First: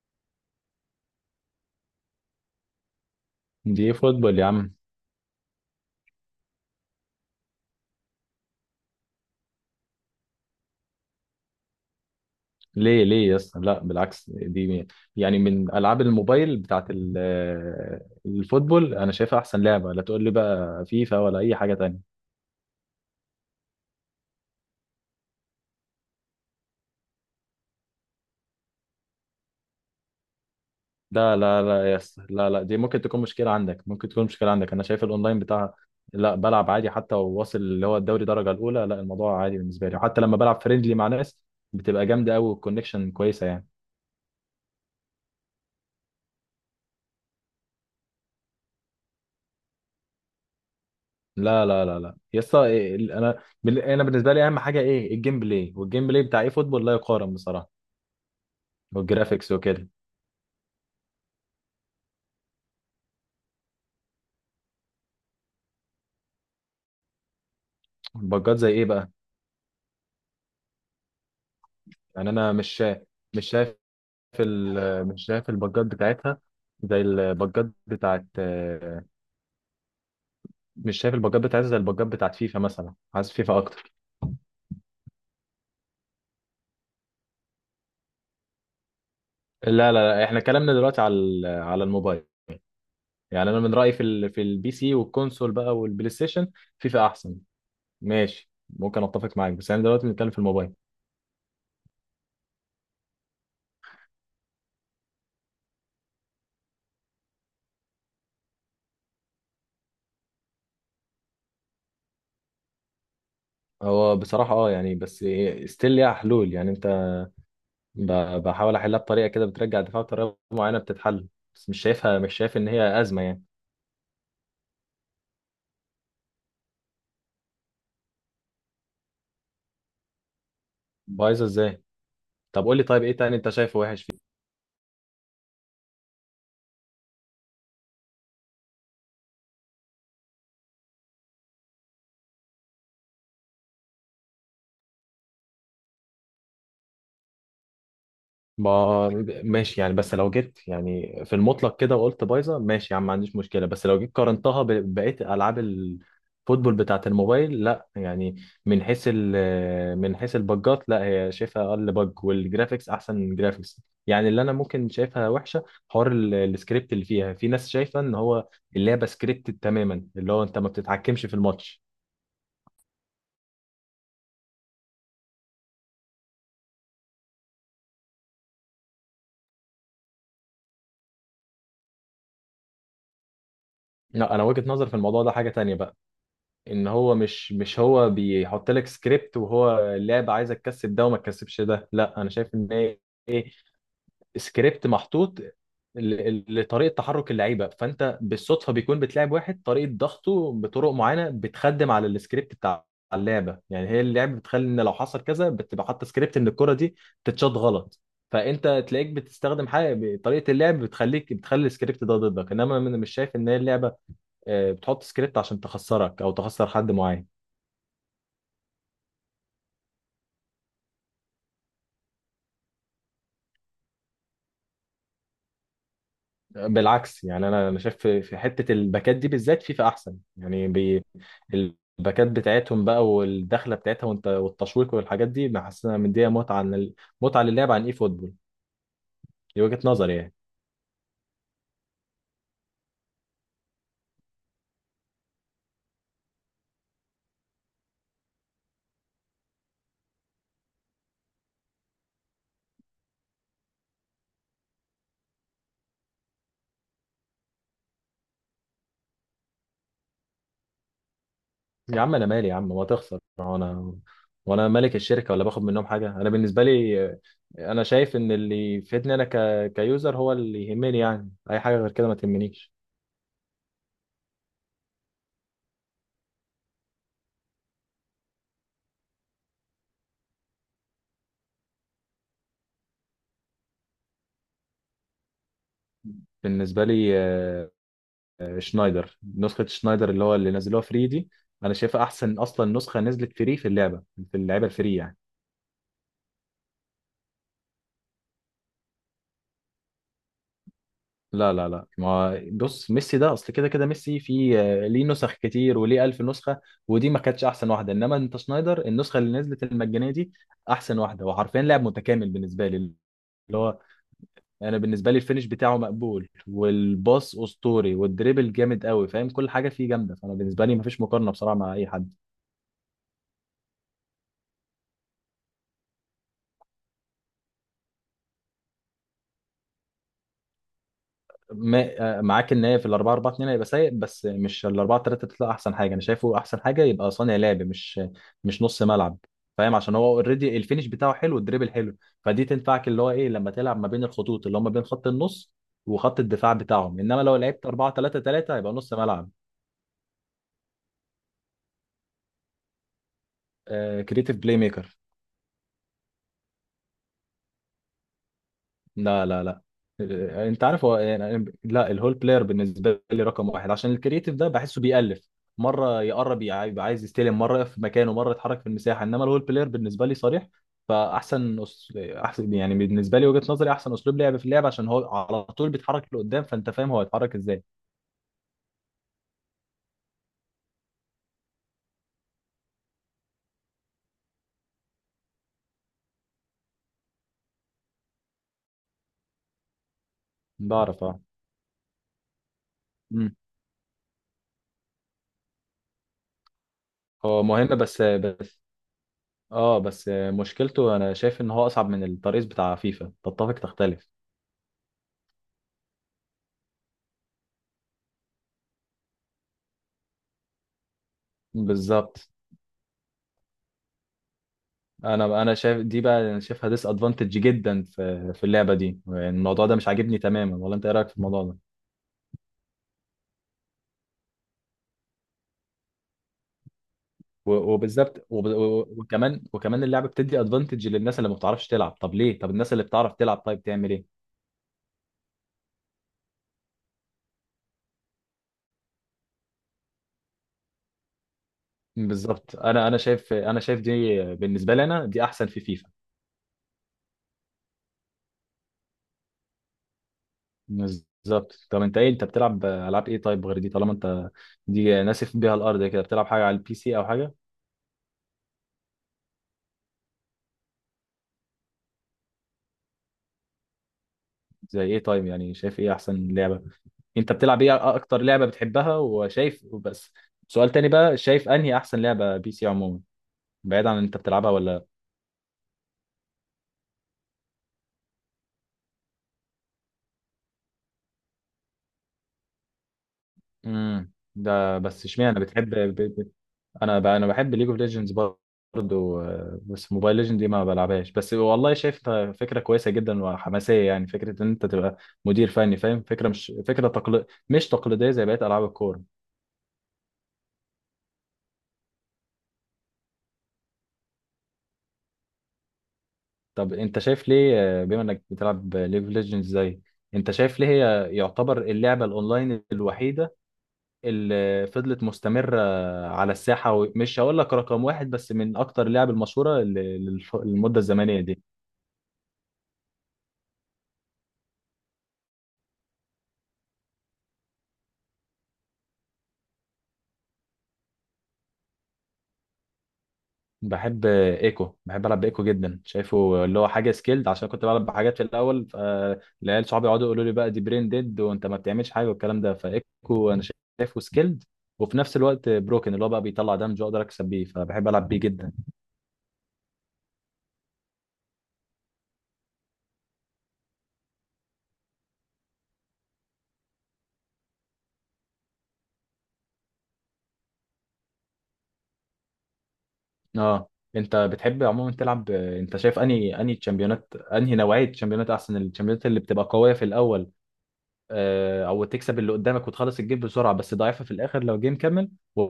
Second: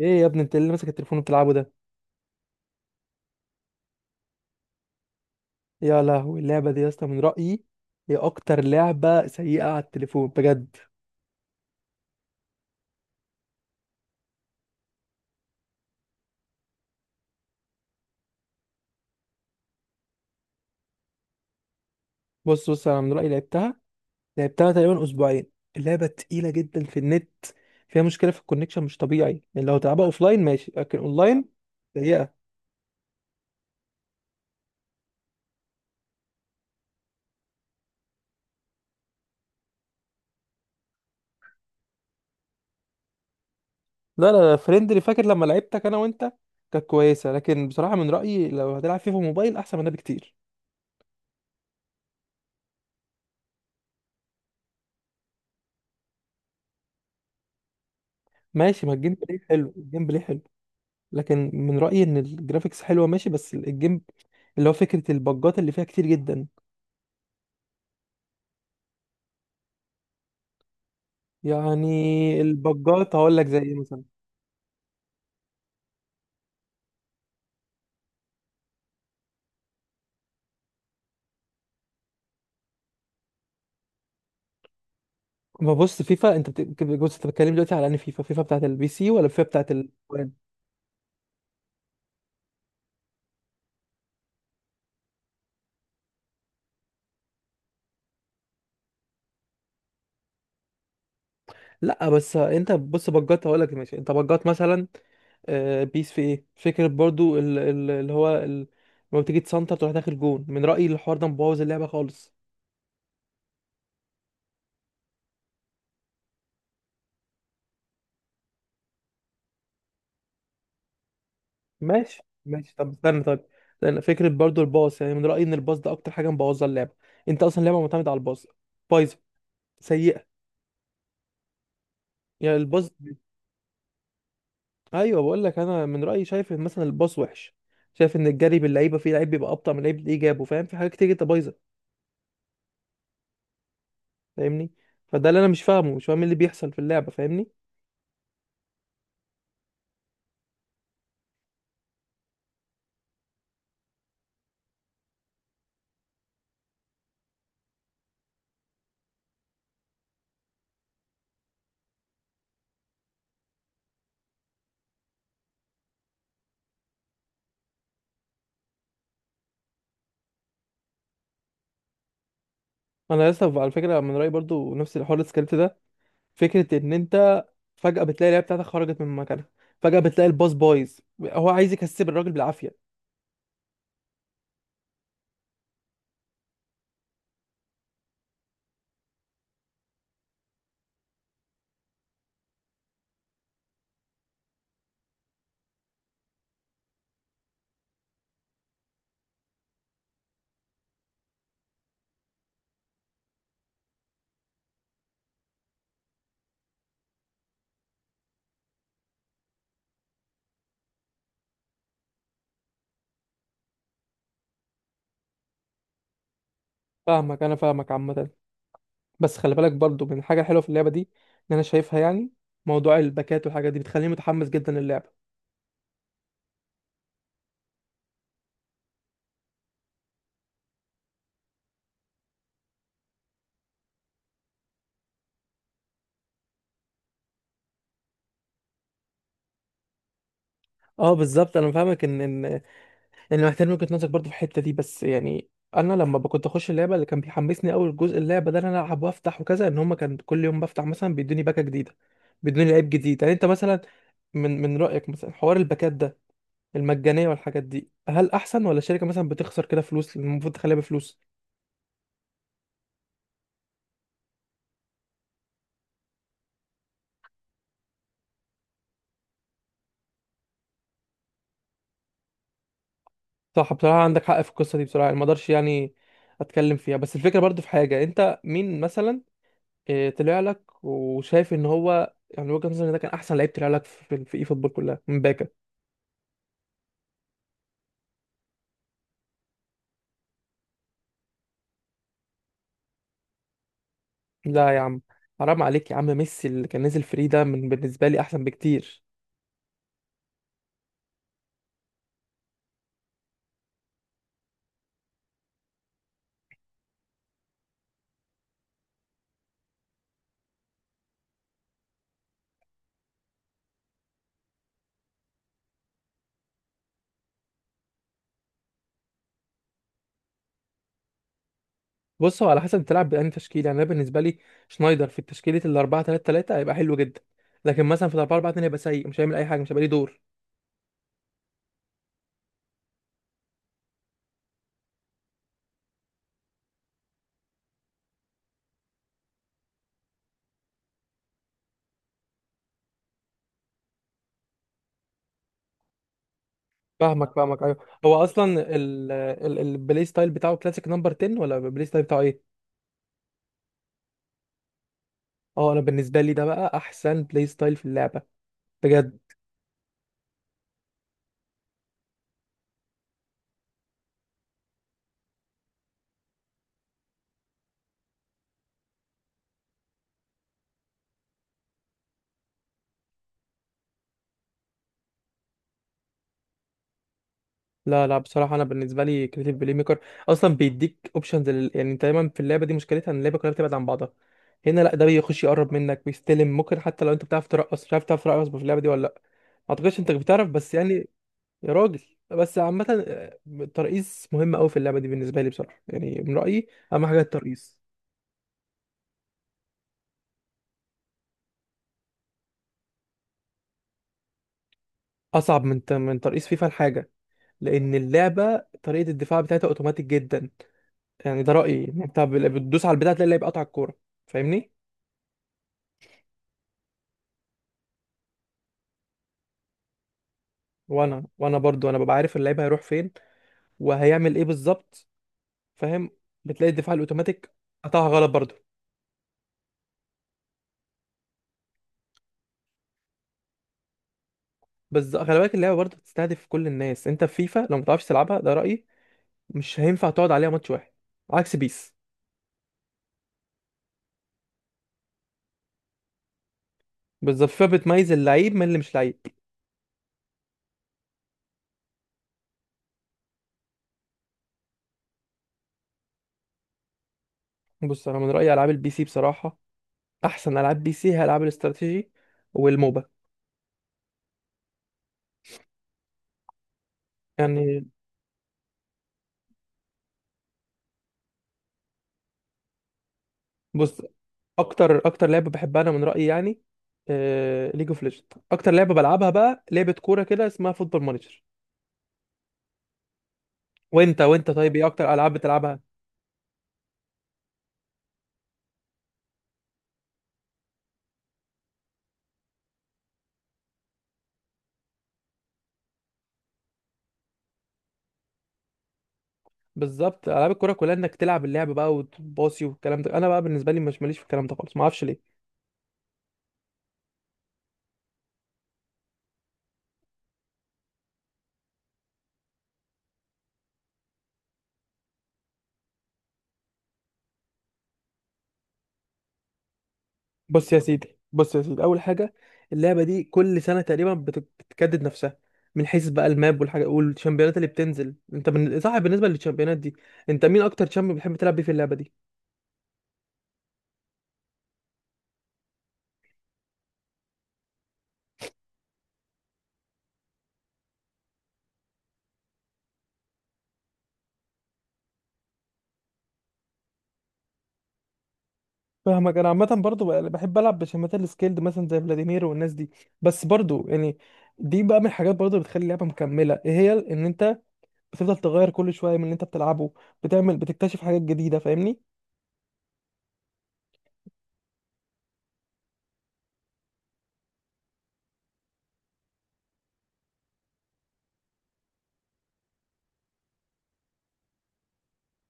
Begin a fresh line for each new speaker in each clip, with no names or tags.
ايه يا ابني انت اللي ماسك التليفون وبتلعبه ده.
دي إيه فوتبول يا عم.
يا لهوي اللعبه دي يا اسطى، من رايي هي اكتر لعبه سيئه على التليفون بجد.
ليه ليه يا اسطى، لا بالعكس، دي يعني من العاب الموبايل بتاعت الفوتبول، انا شايفها احسن لعبه. لا تقول لي بقى فيفا ولا اي حاجه تانية.
بص، انا من رايي لعبتها، لعبتها تقريبا اسبوعين. اللعبه تقيله جدا في النت، فيها مشكله في الكونكشن مش طبيعي، يعني لو تلعبها اوفلاين ماشي لكن
لا
اونلاين
لا لا يا اسطى،
سيئه.
لا لا، دي ممكن تكون مشكله عندك، ممكن تكون مشكله عندك. انا شايف الاونلاين بتاعها، لا بلعب عادي، حتى وواصل اللي هو الدوري درجه الاولى. لا الموضوع عادي بالنسبه لي، وحتى لما بلعب فريندلي مع ناس بتبقى جامده قوي والكونكشن كويسه يعني.
لا فريندلي، فاكر لما لعبتك انا وانت كانت كويسه، لكن بصراحه من رايي لو هتلعب فيفا موبايل احسن من ده بكتير.
لا لا لا لا يا اسطى، إيه- إيه، انا انا بالنسبه لي اهم حاجه ايه؟ الجيم بلاي، والجيم بلاي بتاع ايه فوتبول لا يقارن بصراحه.
ماشي، ما الجيم بلاي
والجرافيكس
حلو،
وكده.
الجيم بلاي حلو، لكن من رأيي ان الجرافيكس حلوة ماشي بس الجيم، اللي هو فكرة البجات اللي فيها كتير جدا.
البجات زي ايه بقى؟ يعني
يعني
انا مش شايف،
البجات هقول لك
مش
زي
شايف
ايه مثلا.
مش شايف البجات بتاعتها زي البجات بتاعت مش شايف البجات بتاعتها زي البجات بتاعت فيفا مثلا، عايز فيفا اكتر.
ما بص، بص، انت بتتكلم دلوقتي على ان فيفا، فيفا بتاعت البي سي ولا فيفا بتاعت ال.
لا لا لا، احنا كلامنا دلوقتي على على الموبايل. يعني انا من رايي في في البي سي والكونسول بقى والبلاي ستيشن، فيفا احسن. ماشي ممكن اتفق معاك، بس انا دلوقتي بنتكلم في الموبايل.
لا بس انت بص، بجات هقول لك ماشي، انت بجات مثلا بيس في ايه فكرة برضو اللي هو ال، لما بتيجي تسنتر تروح داخل جون، من رأيي الحوار ده مبوظ اللعبة خالص.
هو بصراحة اه يعني، بس ستيل ليها حلول يعني. انت ب- بحاول احلها بطريقه كده، بترجع الدفاع بطريقه معينه بتتحل، بس مش شايفها،
ماشي
مش شايف ان
ماشي طب
هي
استنى
ازمه يعني.
طيب. لان فكره برضو الباص، يعني من رايي ان الباص ده اكتر حاجه مبوظه اللعبه. انت اصلا اللعبه معتمده على الباص، بايظه، سيئه.
بايظه ازاي؟
يعني
طب قول لي
الباص.
طيب، ايه تاني انت شايفه وحش؟
ايوه، بقول لك انا من رايي شايف ان مثلا الباص وحش، شايف ان الجري باللعيبه فيه لعيب بيبقى ابطا من لعيب اللي جابه، فاهم؟ في حاجات كتير جدا بايظه، فاهمني؟ فده اللي انا مش فاهمه، مش فاهم إيه اللي بيحصل في اللعبه، فاهمني؟
ما ماشي يعني، بس لو جيت يعني في المطلق كده وقلت بايظه، ماشي يا عم، ما عنديش مشكله. بس لو جيت قارنتها ببقيه العاب الفوتبول بتاعه الموبايل، لا يعني. من حيث من حيث البجات، لا، هي شايفها اقل بج، والجرافيكس احسن جرافيكس يعني. اللي انا ممكن شايفها وحشه، حوار السكريبت اللي فيها، في ناس شايفه ان هو اللعبه سكريبتد تماما، اللي هو انت ما بتتحكمش في الماتش.
انا لسه على فكره من رايي برضو نفس الحوار السكريبت ده، فكره ان انت فجاه بتلاقي اللعيبه بتاعتك خرجت من مكانها، فجاه بتلاقي الباص بايظ هو عايز يكسب الراجل بالعافيه.
لا، انا وجهه نظر في الموضوع ده حاجه تانية بقى، ان هو مش هو بيحط لك سكريبت، وهو اللعبه عايزه تكسب ده وما تكسبش ده. لا، انا شايف ان هي ايه، سكريبت محطوط لطريقه تحرك اللعيبه، فانت بالصدفه بيكون بتلعب واحد طريقه ضغطه بطرق معينه بتخدم على السكريبت بتاع اللعبه. يعني هي اللعبه بتخلي ان لو حصل كذا، بتبقى حاطه سكريبت ان الكره دي تتشاط غلط. فانت تلاقيك بتستخدم حاجه، طريقه اللعب بتخليك بتخلي السكريبت ده ضدك. انما انا مش شايف ان هي اللعبه بتحط سكريبت عشان تخسرك او تخسر حد معين.
فاهمك، انا فاهمك عامه، بس خلي بالك برضو من الحاجه الحلوه في اللعبه دي، ان شايفها يعني موضوع الباكات والحاجات دي بتخليني متحمس جدا للعبه.
بالعكس يعني، انا انا شايف في في حته الباكات دي بالذات فيفا احسن يعني بي. الباكات بتاعتهم بقى، والدخله بتاعتها وانت والتشويق والحاجات دي، بحسها مديها متعه عن متعه للعب عن اي فوتبول. دي وجهه نظري يعني.
اه بالظبط، انا فاهمك ان محتاج وجهة نظرك برضو في الحته دي، بس يعني انا لما كنت اخش اللعبه اللي كان بيحمسني اول جزء اللعبه ده إن انا العب وافتح وكذا، ان هما كان كل يوم بفتح مثلا بيدوني باكه جديده، بيدوني لعيب جديد. يعني انت مثلا من رايك مثلا حوار الباكات ده، المجانيه والحاجات دي هل احسن ولا الشركه مثلا بتخسر كده فلوس المفروض تخليها بفلوس؟
يا عم انا مالي يا عم، ما تخسر، هو انا وانا مالك الشركه ولا باخد منهم حاجه؟ انا بالنسبه لي انا شايف ان اللي يفيدني انا كيوزر هو اللي يهمني. يعني اي حاجه غير كده ما تهمنيش.
صح، بصراحة عندك حق في القصة دي بصراحة، يعني ما اقدرش يعني اتكلم فيها، بس الفكرة برضو في حاجة، انت مين مثلا طلع لك وشايف ان هو يعني وجهة نظري إن ده كان احسن لعيب طلع لك في في اي فوتبول كلها من باكا.
بالنسبه لي شنايدر، نسخه شنايدر اللي هو اللي نزلوها فري دي، انا شايفها احسن اصلا نسخه نزلت فري في اللعبه، في اللعبه
لا يا
الفري
عم،
يعني.
حرام عليك يا عم، ميسي اللي كان نازل فري ده من بالنسبة لي احسن بكتير.
لا لا لا، ما بص، ميسي ده اصل كده كده ميسي في ليه نسخ كتير وليه ألف نسخه، ودي ما كانتش احسن واحده. انما انت شنايدر، النسخه اللي نزلت المجانيه دي احسن واحده، وحرفيا لاعب متكامل بالنسبه لي، اللي هو، انا بالنسبه لي الفينش بتاعه مقبول، والباص اسطوري، والدريبل جامد قوي، فاهم؟ كل حاجه فيه جامده، فانا بالنسبه لي ما فيش مقارنه بصراحه مع اي حد.
بص، هو على حسب تلعب بأنهي تشكيلة. يعني انا بالنسبة لي شنايدر في تشكيلة ال 4 3 3 هيبقى حلو جدا، لكن مثلا في ال 4 4 2 هيبقى سيء، مش هيعمل اي حاجة، مش هيبقى ليه دور.
ما معاك ان هي في ال 4 4 2 هيبقى سيء، بس مش ال 4 3 3 احسن حاجه. انا شايفه احسن حاجه يبقى صانع لعب، مش مش نص ملعب، فاهم؟ عشان هو اوريدي الفينش بتاعه حلو، الدريبل حلو، فدي تنفعك اللي هو ايه، لما تلعب ما بين الخطوط، اللي هم بين خط النص وخط الدفاع بتاعهم. انما
فاهمك
لو
فاهمك
لعبت
ايوه.
4 3
هو
3 هيبقى
اصلا
نص ملعب.
البلاي ستايل بتاعه كلاسيك نمبر 10 ولا البلاي ستايل بتاعه ايه؟
آه، كريتيف بلاي ميكر.
اه انا بالنسبه لي ده بقى احسن بلاي ستايل في اللعبه بجد.
لا لا لا، انت عارف هو يعني، لا الهول بلاير بالنسبه لي رقم واحد، عشان الكرييتيف ده بحسه بيألف، مره يقرب يبقى عايز يستلم، مره يقف في مكانه، مره يتحرك في المساحه. انما الهول بلاير بالنسبه لي صريح، فاحسن احسن يعني بالنسبه لي، وجهه نظري، احسن اسلوب لعب في اللعب، عشان هو على طول بيتحرك لقدام، فانت فاهم هو هيتحرك ازاي.
لا بصراحه انا بالنسبه لي كريتيف بلاي ميكر اصلا بيديك اوبشنز لل، يعني انت دايما في اللعبه دي مشكلتها ان اللعبه كلها بتبعد عن بعضها، هنا لا ده بيخش يقرب منك بيستلم. ممكن حتى لو انت بتعرف ترقص، مش عارف تعرف ترقص في اللعبه دي ولا لا؟ ما اعتقدش انت بتعرف، بس يعني
بعرف اه.
يا راجل. بس عامه
مم.
الترقيص مهم قوي في اللعبه دي بالنسبه لي بصراحه، يعني من رايي اهم حاجه
هو مهم
الترقيص.
بس بس، اه بس مشكلته انا شايف ان هو اصعب من الترقيص بتاع فيفا، تتفق تختلف.
اصعب من من ترقيص فيفا الحاجه، لان اللعبه طريقه الدفاع بتاعتها اوتوماتيك جدا. يعني ده رايي، ان انت
بالظبط،
بتدوس على البتاع تلاقي اللعيب قطع الكوره، فاهمني؟
انا انا شايف دي بقى، انا شايفها ديس ادفانتج جدا في في اللعبه دي. يعني الموضوع ده مش عاجبني تماما، ولا انت ايه رايك في
وانا
الموضوع ده؟
وانا برضو انا ببقى عارف اللعيب هيروح فين وهيعمل ايه بالظبط، فاهم؟ بتلاقي الدفاع الاوتوماتيك قطعها
وبالذات
غلط برضو.
وكمان وكمان اللعبه بتدي ادفانتج للناس اللي ما بتعرفش تلعب. طب ليه؟ طب الناس اللي بتعرف تلعب طيب تعمل ايه؟
بس خلي بالك اللعبه برضو بتستهدف كل الناس، انت في فيفا لو ما تعرفش تلعبها، ده رايي، مش هينفع تقعد عليها ماتش واحد، عكس بيس.
بالظبط، انا انا شايف، انا شايف دي بالنسبه لي، انا دي احسن في فيفا.
بالظبط، فيفا بتميز اللعيب من اللي مش لعيب.
بالظبط. طب انت ايه، انت بتلعب العاب ايه طيب غير دي؟ طالما انت دي ناسف بيها الارض كده، بتلعب حاجه على البي سي او حاجه؟
بص، انا من رايي العاب البي سي بصراحه، احسن العاب بي سي هي العاب الاستراتيجي والموبا.
زي ايه طيب؟ يعني شايف ايه احسن لعبه انت بتلعب
يعني
ايه، اكتر لعبة بتحبها، وشايف، وبس سؤال تاني بقى، شايف انهي احسن لعبة بي سي عموما، بعيد عن
بص،
انت بتلعبها ولا لأ؟
اكتر لعبه بحبها انا من رايي يعني ليج اوف ليجند. اكتر لعبه بلعبها بقى لعبه كوره كده اسمها فوتبول مانجر.
امم،
وانت طيب
ده
ايه
بس
اكتر العاب
اشمعنى بتحب
بتلعبها؟
انا انا بحب ليج اوف ليجندز برضه بس موبايل ليجند دي ما بلعبهاش. بس والله شايفها فكرة كويسة جدا وحماسية يعني، فكرة ان انت تبقى مدير فني، فاهم؟ فكرة مش فكرة مش تقليدية زي بقية العاب الكورة.
بالظبط العاب الكوره كلها انك تلعب اللعب بقى وتباصي والكلام ده، انا بقى بالنسبه لي مش ماليش في الكلام ده خالص، ما اعرفش ليه.
طب انت شايف ليه بما انك بتلعب ليج اوف ليجندز زي، انت شايف ليه هي يعتبر اللعبة الاونلاين الوحيدة اللي فضلت مستمرة على الساحة، ومش هقول لك رقم واحد، بس من أكتر اللعب المشهورة
بص يا
للمدة
سيدي
الزمنية دي؟
بص يا سيدي اول حاجه، اللعبه دي كل سنه تقريبا بتجدد نفسها، من حيث بقى الماب والحاجه والشامبيونات اللي بتنزل. صح، بالنسبه للشامبيونات دي، انت مين اكتر شامبيون بتحب تلعب بيه في اللعبه دي؟
بحب ايكو، بحب العب بايكو جدا، شايفه اللي هو حاجه سكيلد. عشان كنت بلعب بحاجات في الاول، فالعيال صحابي يقعدوا يقولوا لي بقى دي برين ديد، وانت ما بتعملش حاجه والكلام ده. فايكو انا شايفه سكيلد، وفي نفس الوقت بروكن، اللي هو بقى بيطلع دمج، واقدر اكسب بيه، فبحب العب بيه جدا.
فاهمك، انا عامه برضو بحب العب بشامبيونات السكيلد مثلا زي فلاديمير والناس دي. بس برضو يعني دي بقى من الحاجات برضو اللي بتخلي اللعبه مكمله، ايه هي؟ ان انت بتفضل تغير كل شويه من اللي انت بتلعبه، بتعمل بتكتشف حاجات جديده، فاهمني؟
اه. انت بتحب عموما تلعب، انت شايف انهي انهي تشامبيونات، انهي نوعيه تشامبيونات احسن؟ التشامبيونات اللي بتبقى قويه في الاول او تكسب اللي قدامك وتخلص الجيم بسرعه، بس ضعيفه في الاخر لو جيم كمل، و-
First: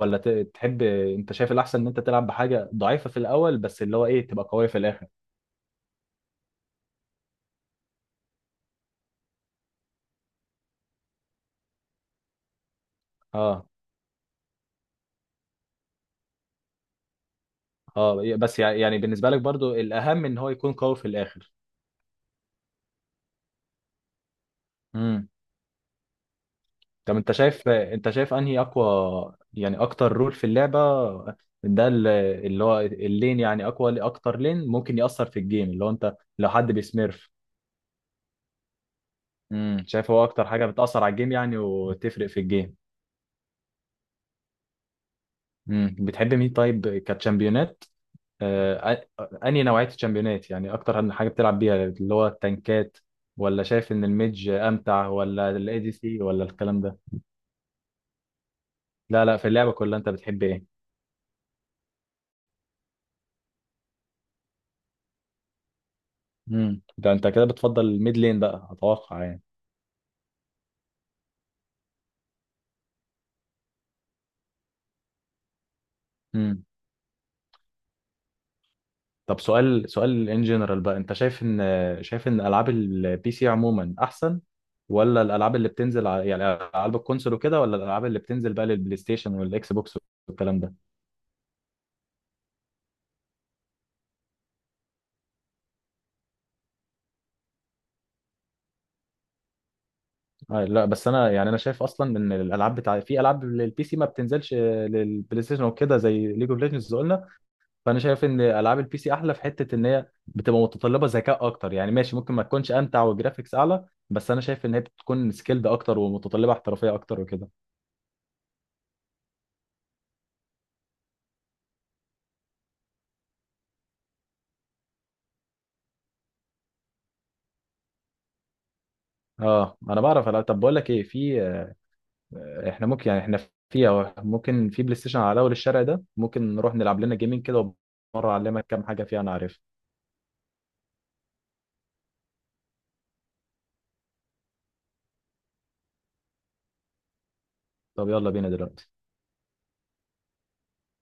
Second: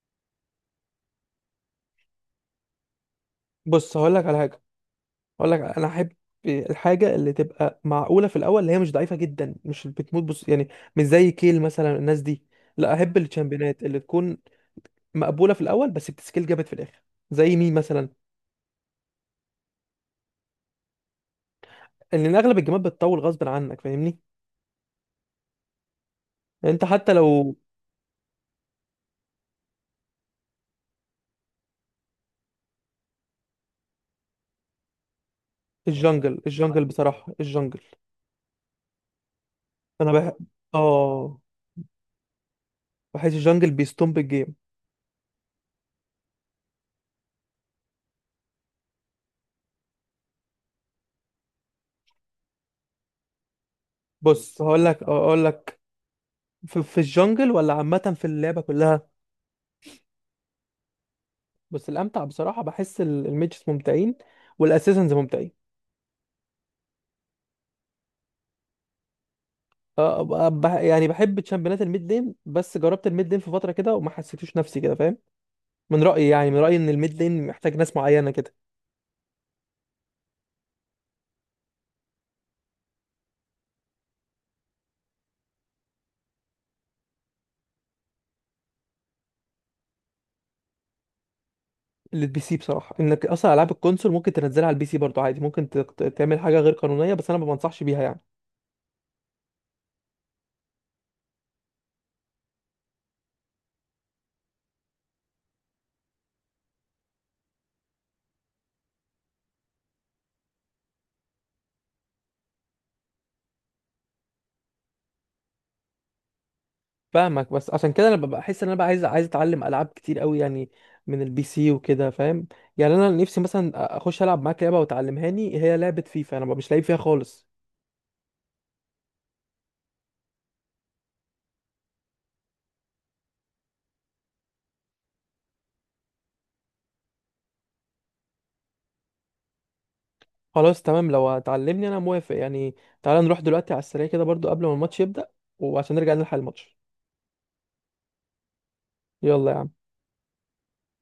ولا ت- تحب، انت شايف الاحسن ان انت تلعب بحاجه ضعيفه في الاول بس
بص
اللي هو
هقول لك
ايه،
على
تبقى
حاجه،
قويه في الاخر؟
اقول لك انا احب الحاجه اللي تبقى معقوله في الاول، اللي هي مش ضعيفه جدا مش بتموت، بص يعني مش زي كيل مثلا الناس دي، لا احب
اه.
الشامبيونات اللي تكون مقبوله في الاول بس بتسكيل جامد في الاخر. زي مين مثلا؟
اه بس يعني بالنسبه لك برضو الاهم ان هو يكون قوي في الاخر.
لان اغلب الجيمات بتطول غصب عنك، فاهمني؟
امم.
يعني انت حتى
طب انت
لو،
شايف، انت شايف انهي اقوى، يعني اكتر رول في اللعبه ده اللي هو اللين؟ يعني اقوى اكتر لين ممكن ياثر في الجيم، اللي هو انت
الجنجل
لو حد
الجنجل
بيسميرف.
بصراحه الجنجل.
امم، شايف
انا
هو
بحب،
اكتر حاجه بتاثر على الجيم
اه،
يعني وتفرق في الجيم.
بحس الجنجل بيستومب الجيم.
مم. بتحب مين طيب كتشامبيونات؟ انهي نوعية الشامبيونات يعني اكتر عن حاجة بتلعب بيها، اللي هو التنكات، ولا شايف ان الميدج
بص هقول لك،
امتع،
اقول
ولا الاي
لك
دي سي، ولا الكلام
في،
ده؟
في الجنجل ولا عامه في اللعبه كلها؟
لا لا، في اللعبة كلها انت بتحب ايه؟
بس الامتع بصراحه بحس الميجز ممتعين والاساسنز ممتعين.
امم، ده انت كده بتفضل الميد لين بقى اتوقع يعني.
آه، يعني بحب تشامبيونات الميد لين، بس جربت الميد لين في فتره كده وما حسيتوش نفسي كده، فاهم؟ من رايي يعني من
امم.
رايي ان الميد لين محتاج ناس معينه كده.
طب سؤال، سؤال ان جنرال بقى، انت شايف ان، شايف ان العاب البي سي عموما احسن، ولا الالعاب اللي بتنزل على يعني العاب الكونسول وكده، ولا الالعاب اللي بتنزل بقى للبلاي ستيشن والاكس بوكس والكلام ده؟
للبي سي بصراحه، انك اصلا العاب الكونسول ممكن تنزلها على البي سي برضه عادي، ممكن تعمل حاجه غير قانونيه بس انا ما بنصحش بيها يعني.
لا بس انا يعني، انا شايف اصلا ان الالعاب بتاع في العاب للبي سي ما بتنزلش للبلاي ستيشن وكده، زي ليج اوف ليجندز قلنا. فانا شايف ان العاب البي سي احلى في حته ان هي بتبقى متطلبه ذكاء اكتر يعني. ماشي ممكن ما تكونش امتع وجرافيكس اعلى، بس انا شايف ان هي بتكون سكيلد اكتر، ومتطلبه احترافيه اكتر وكده.
فاهمك، بس عشان كده انا ببقى احس ان انا بقى عايز اتعلم العاب كتير قوي يعني من البي سي وكده، فاهم؟ يعني انا نفسي مثلا اخش العب معاك لعبه وتعلمهاني، هي لعبه فيفا انا مش لعيب فيها خالص.
اه انا بعرف ألعب. طب بقول لك ايه، في احنا ممكن يعني، احنا في ممكن في بلاي ستيشن على اول الشارع ده، ممكن نروح نلعب لنا جيمين كده، ومره اعلمك كام حاجه فيها انا عارفها.
خلاص تمام، لو هتعلمني انا موافق يعني. تعالى نروح دلوقتي على السريع كده برضو قبل ما الماتش يبدأ، وعشان نرجع نلحق الماتش.
طب يلا بينا دلوقتي.
يلا يا عم.